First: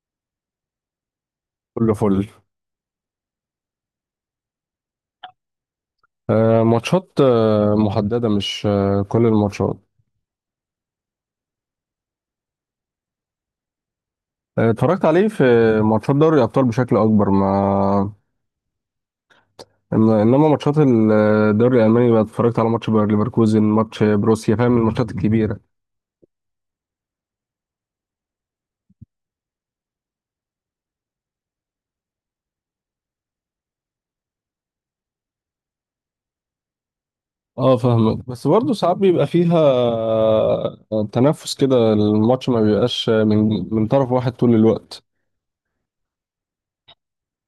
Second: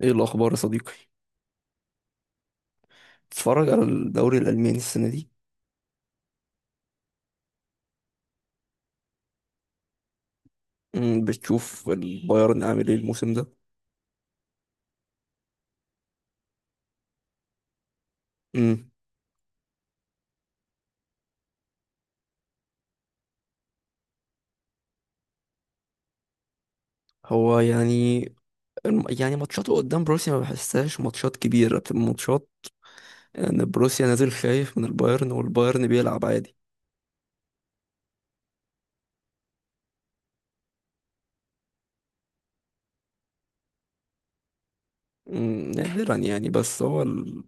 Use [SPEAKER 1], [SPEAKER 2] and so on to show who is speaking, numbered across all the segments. [SPEAKER 1] ايه الاخبار يا صديقي؟
[SPEAKER 2] كله فل.
[SPEAKER 1] بتتفرج على الدوري الالماني السنه دي؟
[SPEAKER 2] ماتشات، محددة، مش كل الماتشات.
[SPEAKER 1] بتشوف البايرن عامل ايه الموسم ده؟
[SPEAKER 2] اتفرجت عليه في ماتشات دوري الأبطال بشكل أكبر، ما
[SPEAKER 1] أمم،
[SPEAKER 2] إنما ماتشات الدوري الألماني بقى اتفرجت على ماتش باير ليفركوزن، ماتش بروسيا، فاهم؟ الماتشات الكبيرة.
[SPEAKER 1] هو يعني يعني ماتشاته قدام بروسيا ما بحسهاش ماتشات كبيره، بتبقى ماتشات ان بروسيا نازل خايف من البايرن والبايرن بيلعب عادي.
[SPEAKER 2] اه، فاهمك. بس برضه ساعات بيبقى فيها تنافس كده، الماتش ما بيبقاش من طرف واحد طول الوقت.
[SPEAKER 1] نادرا يعني. بس هو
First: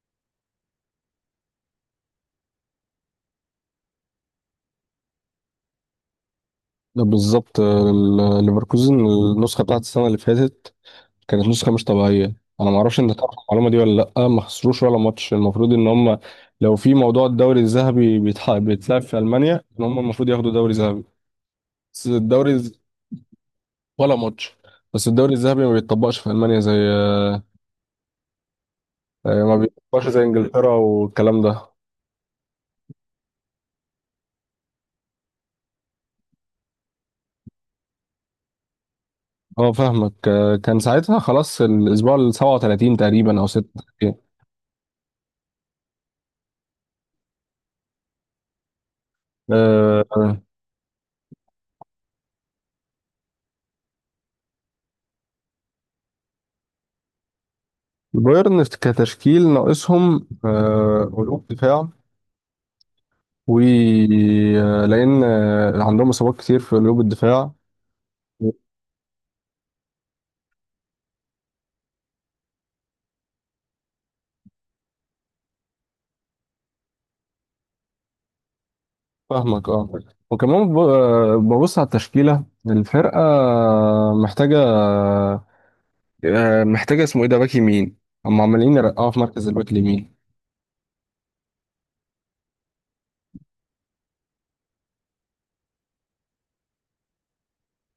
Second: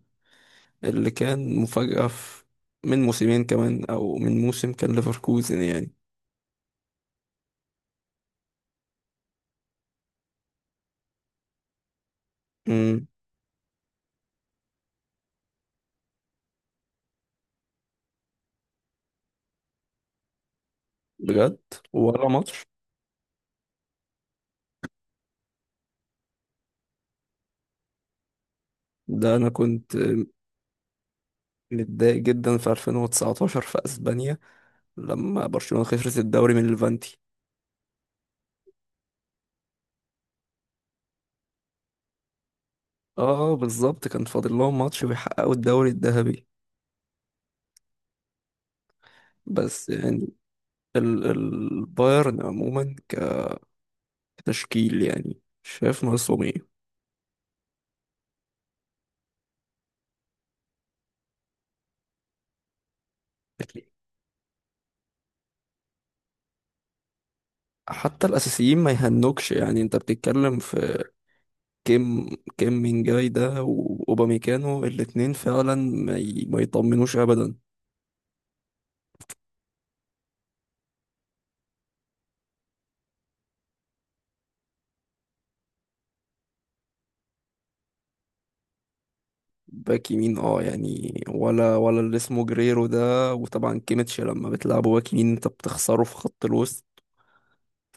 [SPEAKER 1] اللي كان مفاجاه في، من موسمين كمان او من موسم كان ليفركوزن يعني.
[SPEAKER 2] ده بالظبط. ليفركوزن النسخة بتاعت السنة اللي فاتت كانت نسخة مش طبيعية. أنا ما أعرفش،
[SPEAKER 1] أمم،
[SPEAKER 2] أنت تعرف المعلومة دي ولا لأ؟ ما خسروش ولا ماتش، المفروض إن هم لو في موضوع الدوري الذهبي بيتلعب في ألمانيا، إن هم المفروض ياخدوا دوري ذهبي.
[SPEAKER 1] بجد؟
[SPEAKER 2] بس
[SPEAKER 1] ولا
[SPEAKER 2] الدوري
[SPEAKER 1] ماتش.
[SPEAKER 2] ولا ماتش. بس الدوري الذهبي ما بيتطبقش في ألمانيا زي
[SPEAKER 1] ده
[SPEAKER 2] يعني
[SPEAKER 1] انا
[SPEAKER 2] ما
[SPEAKER 1] كنت
[SPEAKER 2] بيتطبقش زي إنجلترا والكلام ده.
[SPEAKER 1] متضايق جدا في 2019 في اسبانيا، لما برشلونة خسرت الدوري من ليفانتي.
[SPEAKER 2] أه، فاهمك. كان ساعتها خلاص، الأسبوع ال 37 تقريبا أو
[SPEAKER 1] اه بالظبط،
[SPEAKER 2] 36.
[SPEAKER 1] كان فاضل لهم ماتش ويحققوا الدوري الذهبي. بس
[SPEAKER 2] آه،
[SPEAKER 1] يعني البايرن عموما كتشكيل، يعني شايف ناقصهم ايه
[SPEAKER 2] بايرن كتشكيل ناقصهم قلوب دفاع،
[SPEAKER 1] يعني؟
[SPEAKER 2] ولان عندهم اصابات كتير في قلوب الدفاع.
[SPEAKER 1] حتى الاساسيين ما يهنوكش، يعني انت بتتكلم في كيم. كيم من جاي ده واوباميكانو الاتنين فعلا ما يطمنوش ابدا.
[SPEAKER 2] فاهمك. اه، وكمان ببص على التشكيله. الفرقه محتاجه محتاجه اسمه ايه ده، باك يمين. هم عمالين يرقعوا في مركز الباك
[SPEAKER 1] باك
[SPEAKER 2] اليمين.
[SPEAKER 1] يمين اه يعني. ولا اللي اسمه جريرو ده، وطبعا كيميتش لما بتلعبه باك يمين انت بتخسره في خط الوسط.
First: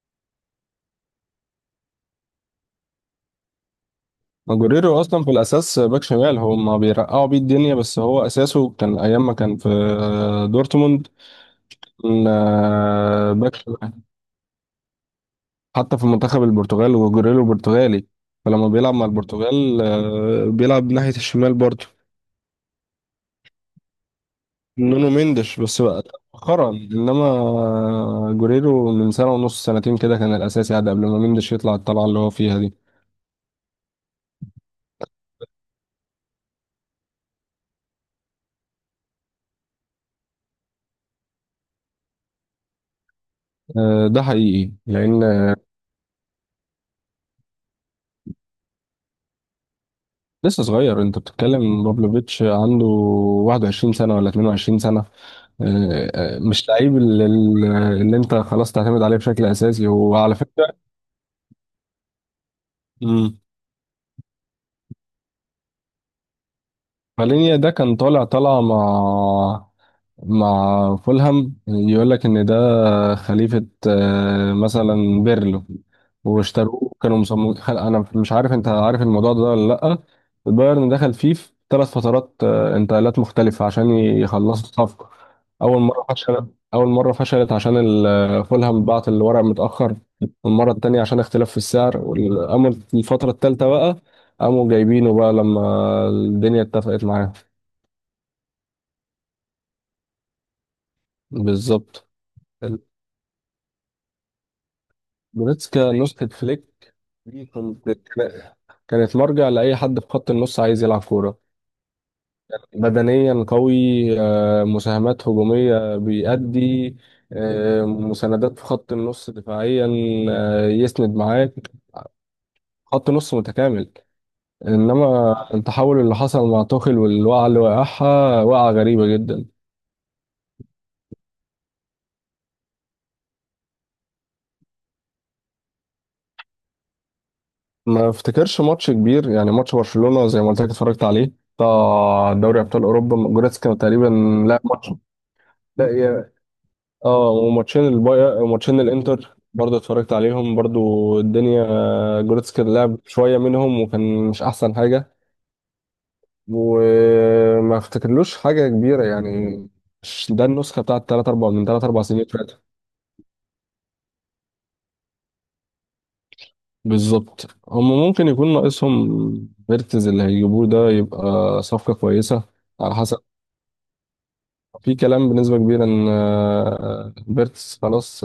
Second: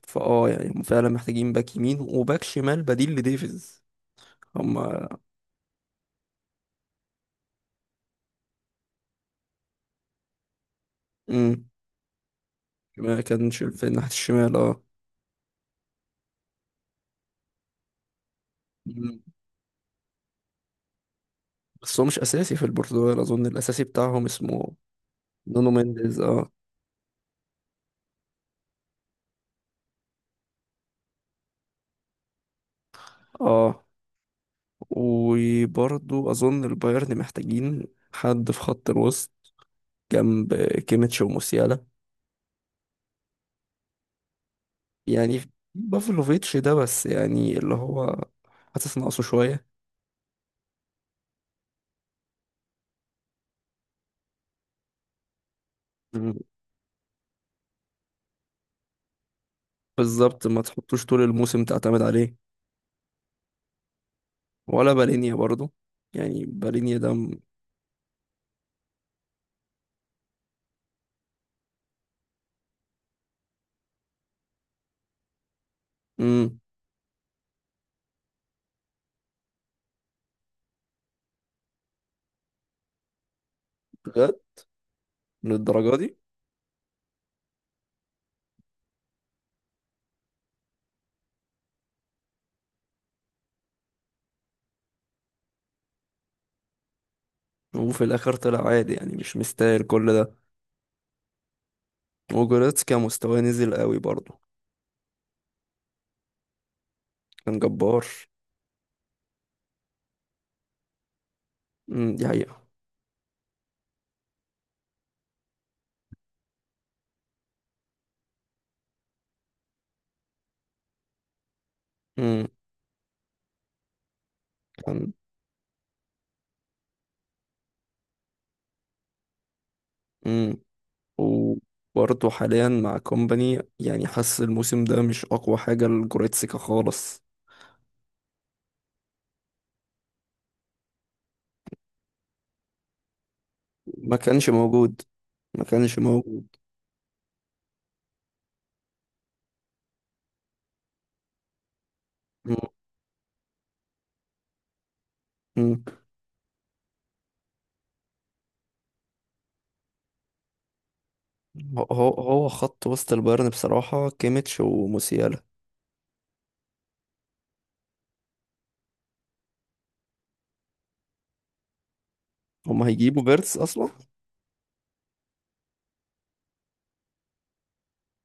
[SPEAKER 1] فاه يعني هم فعلا محتاجين باك يمين وباك شمال بديل لديفيز.
[SPEAKER 2] ماجوريرو
[SPEAKER 1] هما،
[SPEAKER 2] اصلا في الاساس باك شمال، هم بيرقعوا بيه الدنيا، بس هو اساسه كان ايام ما كان في دورتموند.
[SPEAKER 1] امم
[SPEAKER 2] كان،
[SPEAKER 1] ما
[SPEAKER 2] آه، باك
[SPEAKER 1] كانش في
[SPEAKER 2] شمال.
[SPEAKER 1] ناحية الشمال، اه.
[SPEAKER 2] حتى في منتخب البرتغال، وجوريلو برتغالي، فلما بيلعب مع
[SPEAKER 1] مم.
[SPEAKER 2] البرتغال بيلعب ناحية الشمال برضه.
[SPEAKER 1] بس هو مش أساسي في البرتغال، أظن الأساسي بتاعهم اسمه
[SPEAKER 2] نونو مينديش،
[SPEAKER 1] نونو
[SPEAKER 2] بس بقى
[SPEAKER 1] مينديز، اه.
[SPEAKER 2] مؤخرا. انما جوريرو من سنة ونص سنتين كده كان الاساسي، عاد قبل ما مينديش يطلع الطلعة اللي هو فيها دي.
[SPEAKER 1] اه وبرضو أظن البايرن محتاجين حد في خط الوسط جنب كيميتش وموسيالا
[SPEAKER 2] ده حقيقي، لان
[SPEAKER 1] يعني. بافلوفيتش ده، بس يعني اللي هو حاسس ناقصه شوية.
[SPEAKER 2] لسه صغير. انت بتتكلم بابلوفيتش عنده 21 سنة ولا 22 سنة.
[SPEAKER 1] مم.
[SPEAKER 2] مش لعيب اللي انت خلاص تعتمد عليه بشكل اساسي، وعلى
[SPEAKER 1] بالظبط ما
[SPEAKER 2] فكرة،
[SPEAKER 1] تحطوش طول الموسم تعتمد عليه، ولا بالينيا برضو. يعني بالينيا ده
[SPEAKER 2] مالينيا ده كان طالع طالعة مع فولهام، يقول لك ان ده خليفة مثلا بيرلو.
[SPEAKER 1] مم،
[SPEAKER 2] واشتروه، كانوا مصممين انا مش عارف انت عارف الموضوع ده ولا لا. البايرن دخل فيه في 3 فترات انتقالات مختلفة عشان
[SPEAKER 1] بجد؟
[SPEAKER 2] يخلصوا الصفقة. اول
[SPEAKER 1] للدرجة
[SPEAKER 2] مرة
[SPEAKER 1] دي؟
[SPEAKER 2] فشلت اول مرة فشلت عشان فولهام بعت الورق متأخر. المرة التانية عشان اختلاف في السعر والأمر. الفترة التالتة بقى قاموا جايبينه بقى لما الدنيا اتفقت معاهم.
[SPEAKER 1] وفي الآخر طلع عادي، يعني مش مستاهل كل ده.
[SPEAKER 2] بالظبط.
[SPEAKER 1] وجوريتس كان مستواه نزل قوي برضو.
[SPEAKER 2] جوريتسكا نسخة فليك دي،
[SPEAKER 1] كان
[SPEAKER 2] كنت
[SPEAKER 1] جبار.
[SPEAKER 2] كانت مرجع لأي حد في خط النص عايز يلعب كورة.
[SPEAKER 1] مم، دي حقيقة.
[SPEAKER 2] بدنيا قوي، مساهمات هجومية بيأدي، مساندات في خط النص دفاعيا، يسند معاك،
[SPEAKER 1] مم،
[SPEAKER 2] خط نص متكامل.
[SPEAKER 1] كان.
[SPEAKER 2] انما التحول اللي حصل مع توخيل والوقعة اللي وقعها، وقعة غريبة جدا.
[SPEAKER 1] مم. وبرضو حاليا مع كومباني، يعني حاسس الموسم ده مش أقوى حاجة لجوريتسكا خالص.
[SPEAKER 2] ما افتكرش ماتش كبير. يعني ماتش برشلونة زي ما قلت لك اتفرجت عليه، بتاع دوري ابطال اوروبا، جوريتسكا تقريبا
[SPEAKER 1] ما كانش
[SPEAKER 2] لعب ماتش.
[SPEAKER 1] موجود. ما كانش
[SPEAKER 2] لا،
[SPEAKER 1] موجود.
[SPEAKER 2] اه، وماتشين الباير، ماتشين الانتر برضه اتفرجت عليهم برضه، الدنيا.
[SPEAKER 1] مم،
[SPEAKER 2] جوريتسكا لعب شويه منهم وكان مش احسن حاجه.
[SPEAKER 1] مم.
[SPEAKER 2] وما افتكرلوش حاجه كبيره يعني. مش ده النسخه بتاعت 3 4 من
[SPEAKER 1] هو
[SPEAKER 2] 3 4
[SPEAKER 1] هو
[SPEAKER 2] سنين
[SPEAKER 1] هو
[SPEAKER 2] فاتوا.
[SPEAKER 1] خط وسط البايرن بصراحة كيميتش وموسيالا.
[SPEAKER 2] بالظبط، هم ممكن يكون ناقصهم فيرتز. اللي هيجيبوه ده يبقى صفقه كويسه.
[SPEAKER 1] هما
[SPEAKER 2] على حسب.
[SPEAKER 1] هيجيبوا فيرتس أصلا؟
[SPEAKER 2] في كلام بنسبه كبيره ان فيرتز خلاص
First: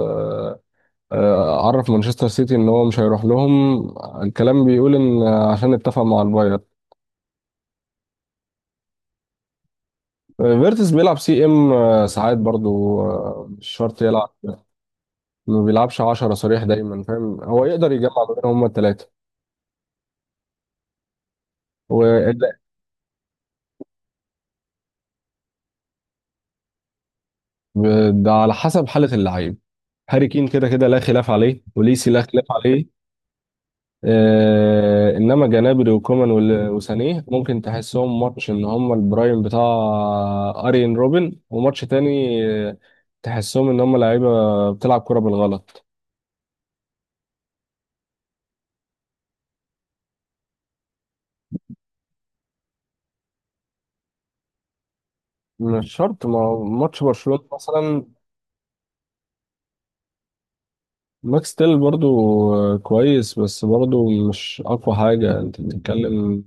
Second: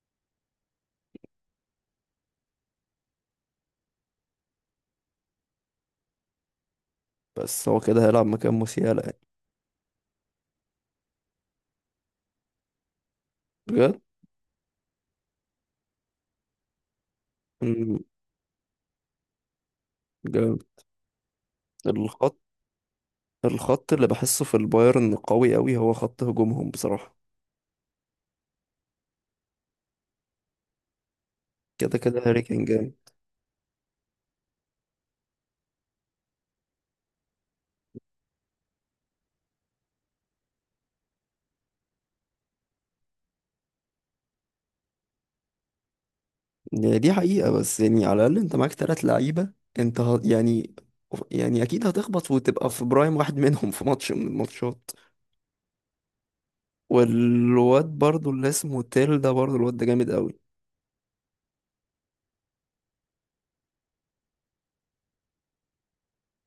[SPEAKER 2] عرف مانشستر سيتي ان هو مش هيروح لهم. الكلام بيقول ان عشان اتفق مع الباير.
[SPEAKER 1] بس هو كده هيلعب مكان موسيالا يعني.
[SPEAKER 2] فيرتس بيلعب سي ام ساعات برضو، مش
[SPEAKER 1] بجد؟
[SPEAKER 2] شرط يلعب. ما بيلعبش 10 صريح دايما، فاهم؟ هو يقدر
[SPEAKER 1] مم،
[SPEAKER 2] يجمع ما بينهم هما الثلاثه.
[SPEAKER 1] جامد. الخط
[SPEAKER 2] وده
[SPEAKER 1] الخط اللي بحسه في البايرن قوي قوي، هو خط هجومهم بصراحة.
[SPEAKER 2] على حسب حاله اللعيب. هاري كين كده كده لا خلاف عليه،
[SPEAKER 1] كده
[SPEAKER 2] وليسي
[SPEAKER 1] كده
[SPEAKER 2] لا
[SPEAKER 1] هاري
[SPEAKER 2] خلاف
[SPEAKER 1] كان
[SPEAKER 2] عليه.
[SPEAKER 1] جامد.
[SPEAKER 2] انما جنابري وكومان وسانيه ممكن تحسهم ماتش ان هم البرايم بتاع ارين روبن، وماتش تاني آه، تحسهم ان هم لعيبه بتلعب كرة بالغلط.
[SPEAKER 1] يعني دي حقيقة، بس يعني على الأقل أنت معاك تلات لعيبة، أنت يعني أكيد هتخبط وتبقى في برايم واحد منهم في ماتش من الماتشات.
[SPEAKER 2] مش شرط، ما هو ماتش برشلونة
[SPEAKER 1] والواد
[SPEAKER 2] مثلا.
[SPEAKER 1] برضو اللي اسمه تيل ده، برضو الواد ده جامد قوي.
[SPEAKER 2] ماكس تيل برضو كويس، بس برضو مش اقوى حاجة. انت بتتكلم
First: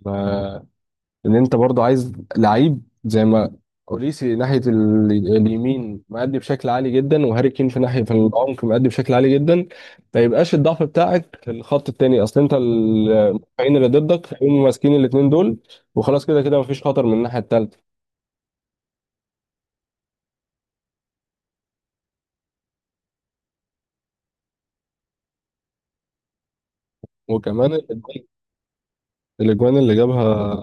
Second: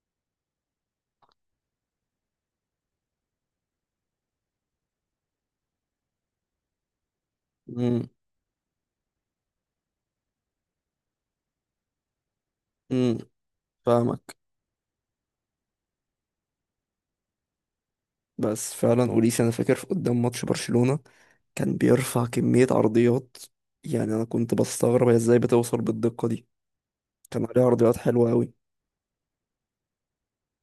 [SPEAKER 2] ان انت برضو عايز لعيب زي ما اوريسي ناحيه اليمين مأدي بشكل عالي جدا، وهاري كين في ناحيه
[SPEAKER 1] امم.
[SPEAKER 2] في العمق مأدي بشكل عالي جدا. ما يبقاش الضعف بتاعك في الخط التاني. اصل انت
[SPEAKER 1] امم
[SPEAKER 2] المدافعين اللي ضدك
[SPEAKER 1] فاهمك.
[SPEAKER 2] هيقوموا ماسكين الاثنين دول، وخلاص كده كده مفيش خطر من الناحيه التالته.
[SPEAKER 1] بس فعلا أوليس أنا فاكر في قدام ماتش برشلونة كان بيرفع كمية عرضيات، يعني أنا كنت بستغرب هي إزاي بتوصل بالدقة دي. كان عليه
[SPEAKER 2] وكمان
[SPEAKER 1] عرضيات حلوة أوي.
[SPEAKER 2] الاجوان اللي جابها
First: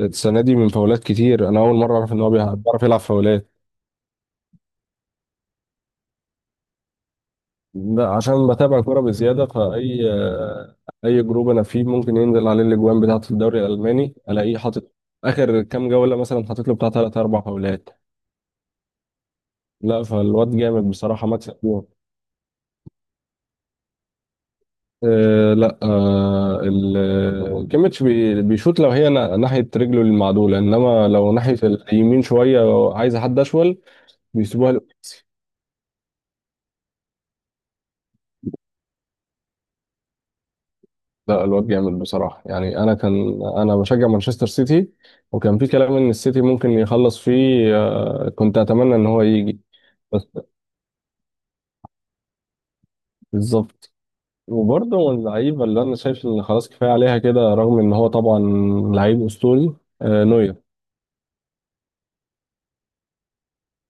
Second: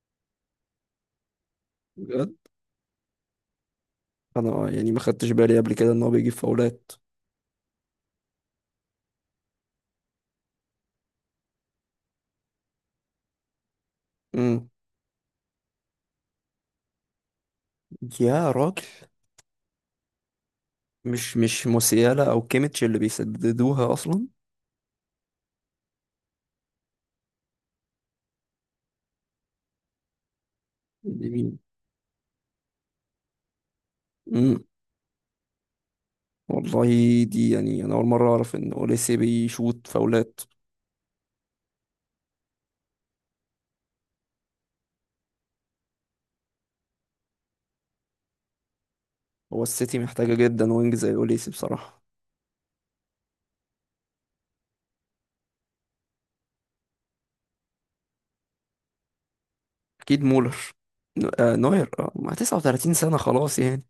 [SPEAKER 2] السنه دي من فاولات كتير. انا اول مره اعرف ان هو
[SPEAKER 1] بجد؟
[SPEAKER 2] بيعرف يلعب فاولات.
[SPEAKER 1] أنا يعني ما خدتش بالي قبل كده إن هو بيجيب فاولات.
[SPEAKER 2] لا، عشان بتابع كوره بزياده. فاي اي جروب انا فيه ممكن ينزل عليه الاجوان بتاعه الدوري الالماني، الاقيه
[SPEAKER 1] امم
[SPEAKER 2] حاطط اخر كام جوله مثلا حاطط له بتاع 3 4 فاولات.
[SPEAKER 1] يا راجل.
[SPEAKER 2] لا، فالواد جامد بصراحه،
[SPEAKER 1] مش
[SPEAKER 2] مكسب
[SPEAKER 1] مش
[SPEAKER 2] جون.
[SPEAKER 1] موسيالا أو كيميتش اللي بيسددوها أصلا؟
[SPEAKER 2] أه، لا، أه كيميتش بيشوط لو هي ناحيه رجله المعدوله، انما
[SPEAKER 1] دي
[SPEAKER 2] لو
[SPEAKER 1] مين؟
[SPEAKER 2] ناحيه اليمين شويه عايز حد اشول
[SPEAKER 1] امم
[SPEAKER 2] بيسيبوها.
[SPEAKER 1] والله. دي يعني أنا أول مرة أعرف إن أوليسي بيشوط فاولات.
[SPEAKER 2] لا، الواد جامد بصراحة. يعني أنا كان أنا بشجع مانشستر سيتي، وكان في كلام إن السيتي ممكن يخلص فيه. كنت أتمنى إن هو يجي
[SPEAKER 1] هو السيتي
[SPEAKER 2] بس.
[SPEAKER 1] محتاجة جدا وينج زي أوليسي بصراحة.
[SPEAKER 2] بالظبط. وبرضه من اللعيبة اللي أنا شايف إن خلاص كفاية عليها كده، رغم إن هو طبعا لعيب أسطوري.
[SPEAKER 1] أكيد مولر.
[SPEAKER 2] نوير.
[SPEAKER 1] نوير، مع 39 سنة خلاص يعني.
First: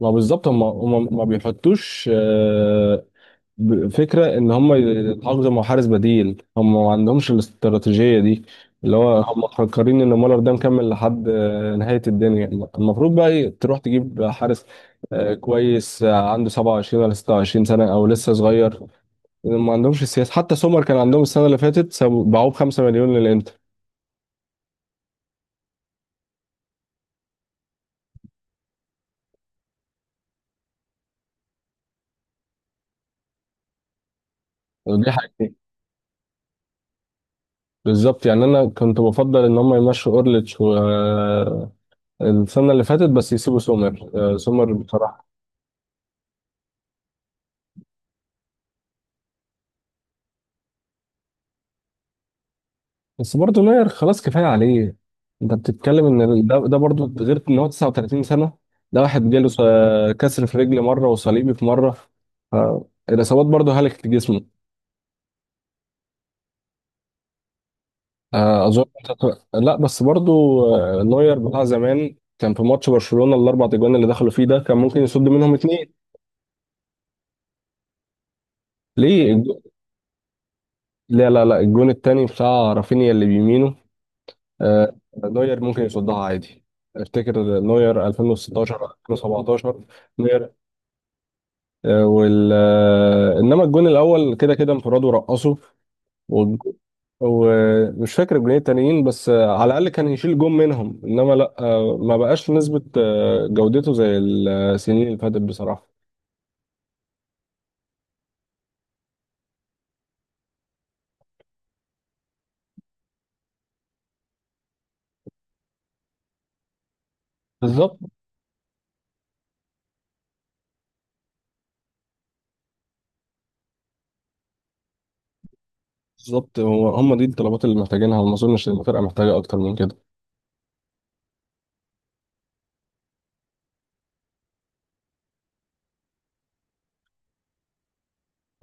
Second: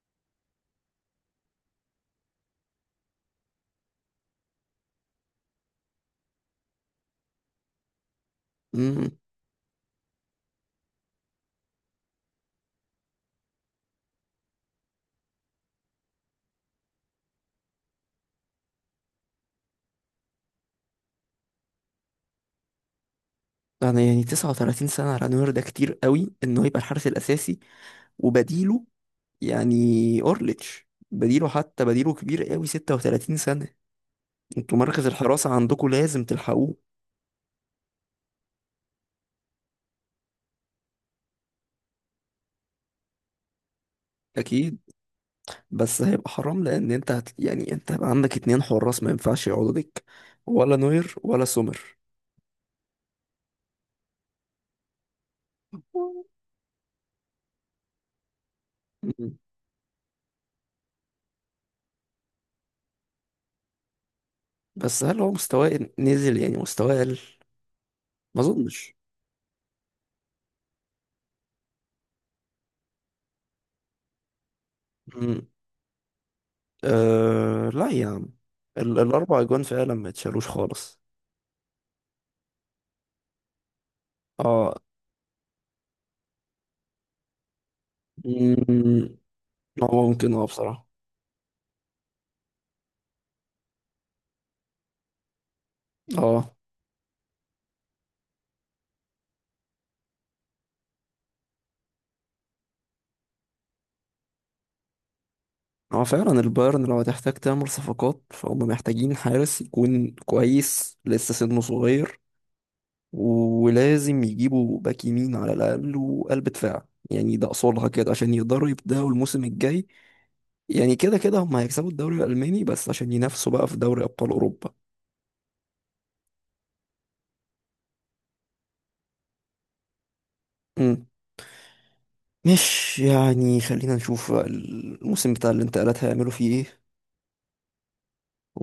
[SPEAKER 2] ما بالظبط، هم ما بيحطوش فكرة ان هم يتعاقدوا مع حارس بديل. هم ما عندهمش الاستراتيجية دي، اللي
[SPEAKER 1] امم
[SPEAKER 2] هو هم مفكرين ان مولر ده مكمل لحد نهاية الدنيا. المفروض بقى إيه؟ تروح تجيب حارس كويس، عنده 27 ولا 26 سنة او لسه صغير. ما عندهمش السياسة. حتى سومر كان عندهم السنة اللي فاتت، باعوه ب 5 مليون للانتر.
[SPEAKER 1] انا يعني 39 سنة على نوير ده كتير قوي انه يبقى الحارس الاساسي، وبديله. يعني اورليتش بديله، حتى بديله كبير قوي 36 سنة. انتوا مركز
[SPEAKER 2] ودي
[SPEAKER 1] الحراسة
[SPEAKER 2] حاجتين.
[SPEAKER 1] عندكم لازم تلحقوه.
[SPEAKER 2] بالظبط، يعني انا كنت بفضل ان هم يمشوا اورليتش و السنة اللي فاتت، بس يسيبوا سومر. سومر
[SPEAKER 1] اكيد.
[SPEAKER 2] بصراحة.
[SPEAKER 1] بس هيبقى حرام لان انت يعني انت هيبقى عندك اتنين حراس ما ينفعش يقعدوا دك، ولا نوير ولا سومر.
[SPEAKER 2] بس برضه نوير خلاص كفايه عليه. انت بتتكلم ان ده برضه، غير ان هو 39 سنه. ده واحد
[SPEAKER 1] مم.
[SPEAKER 2] جاله كسر في رجل مره، وصليبي في مره. ف- الاصابات برضه هلكت جسمه.
[SPEAKER 1] بس هل هو مستواه نزل، يعني مستواه قل؟ ما
[SPEAKER 2] اظن.
[SPEAKER 1] اظنش.
[SPEAKER 2] لا، بس برضه نوير بتاع زمان كان في ماتش برشلونه ال4 اجوان اللي دخلوا فيه ده كان ممكن يصد
[SPEAKER 1] مم.
[SPEAKER 2] منهم 2.
[SPEAKER 1] أه لا يا عم.
[SPEAKER 2] ليه
[SPEAKER 1] الاربع اجوان فعلا ما اتشالوش خالص،
[SPEAKER 2] لا، لا، لا، الجون التاني بتاع رافينيا اللي بيمينه.
[SPEAKER 1] اه.
[SPEAKER 2] آه، نوير ممكن يصدها عادي. افتكر نوير 2016
[SPEAKER 1] مم،
[SPEAKER 2] 2017.
[SPEAKER 1] هو ممكن اه بصراحة،
[SPEAKER 2] آه، وال آه، انما الجون الاول كده كده انفراد ورقصه.
[SPEAKER 1] اه.
[SPEAKER 2] والج- ومش فاكر الجونين التانيين. بس على الاقل كان يشيل جون منهم، انما لا، ما بقاش نسبة جودته زي السنين اللي فاتت بصراحة.
[SPEAKER 1] هو فعلا البايرن لو هتحتاج تعمل صفقات فهم محتاجين حارس يكون كويس لسه سنه صغير. ولازم يجيبوا باك يمين على الأقل وقلب دفاع، يعني ده أصولها
[SPEAKER 2] بالظبط
[SPEAKER 1] كده عشان يقدروا يبدأوا الموسم الجاي. يعني كده كده هم هيكسبوا الدوري الألماني، بس عشان ينافسوا بقى في دوري أبطال أوروبا.
[SPEAKER 2] بالظبط هو هم دي الطلبات اللي محتاجينها، وما اظنش ان الفرقة محتاجة اكتر من كده.
[SPEAKER 1] مم. مش يعني خلينا نشوف بقى الموسم بتاع الانتقالات هيعملوا فيه ايه،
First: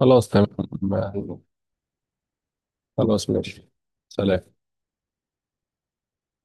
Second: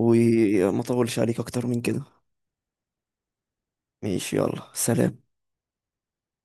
[SPEAKER 2] خلاص تمام.
[SPEAKER 1] اطولش عليك اكتر من كده.
[SPEAKER 2] خلاص ماشي.
[SPEAKER 1] ماشي،
[SPEAKER 2] سلام.
[SPEAKER 1] يلا سلام.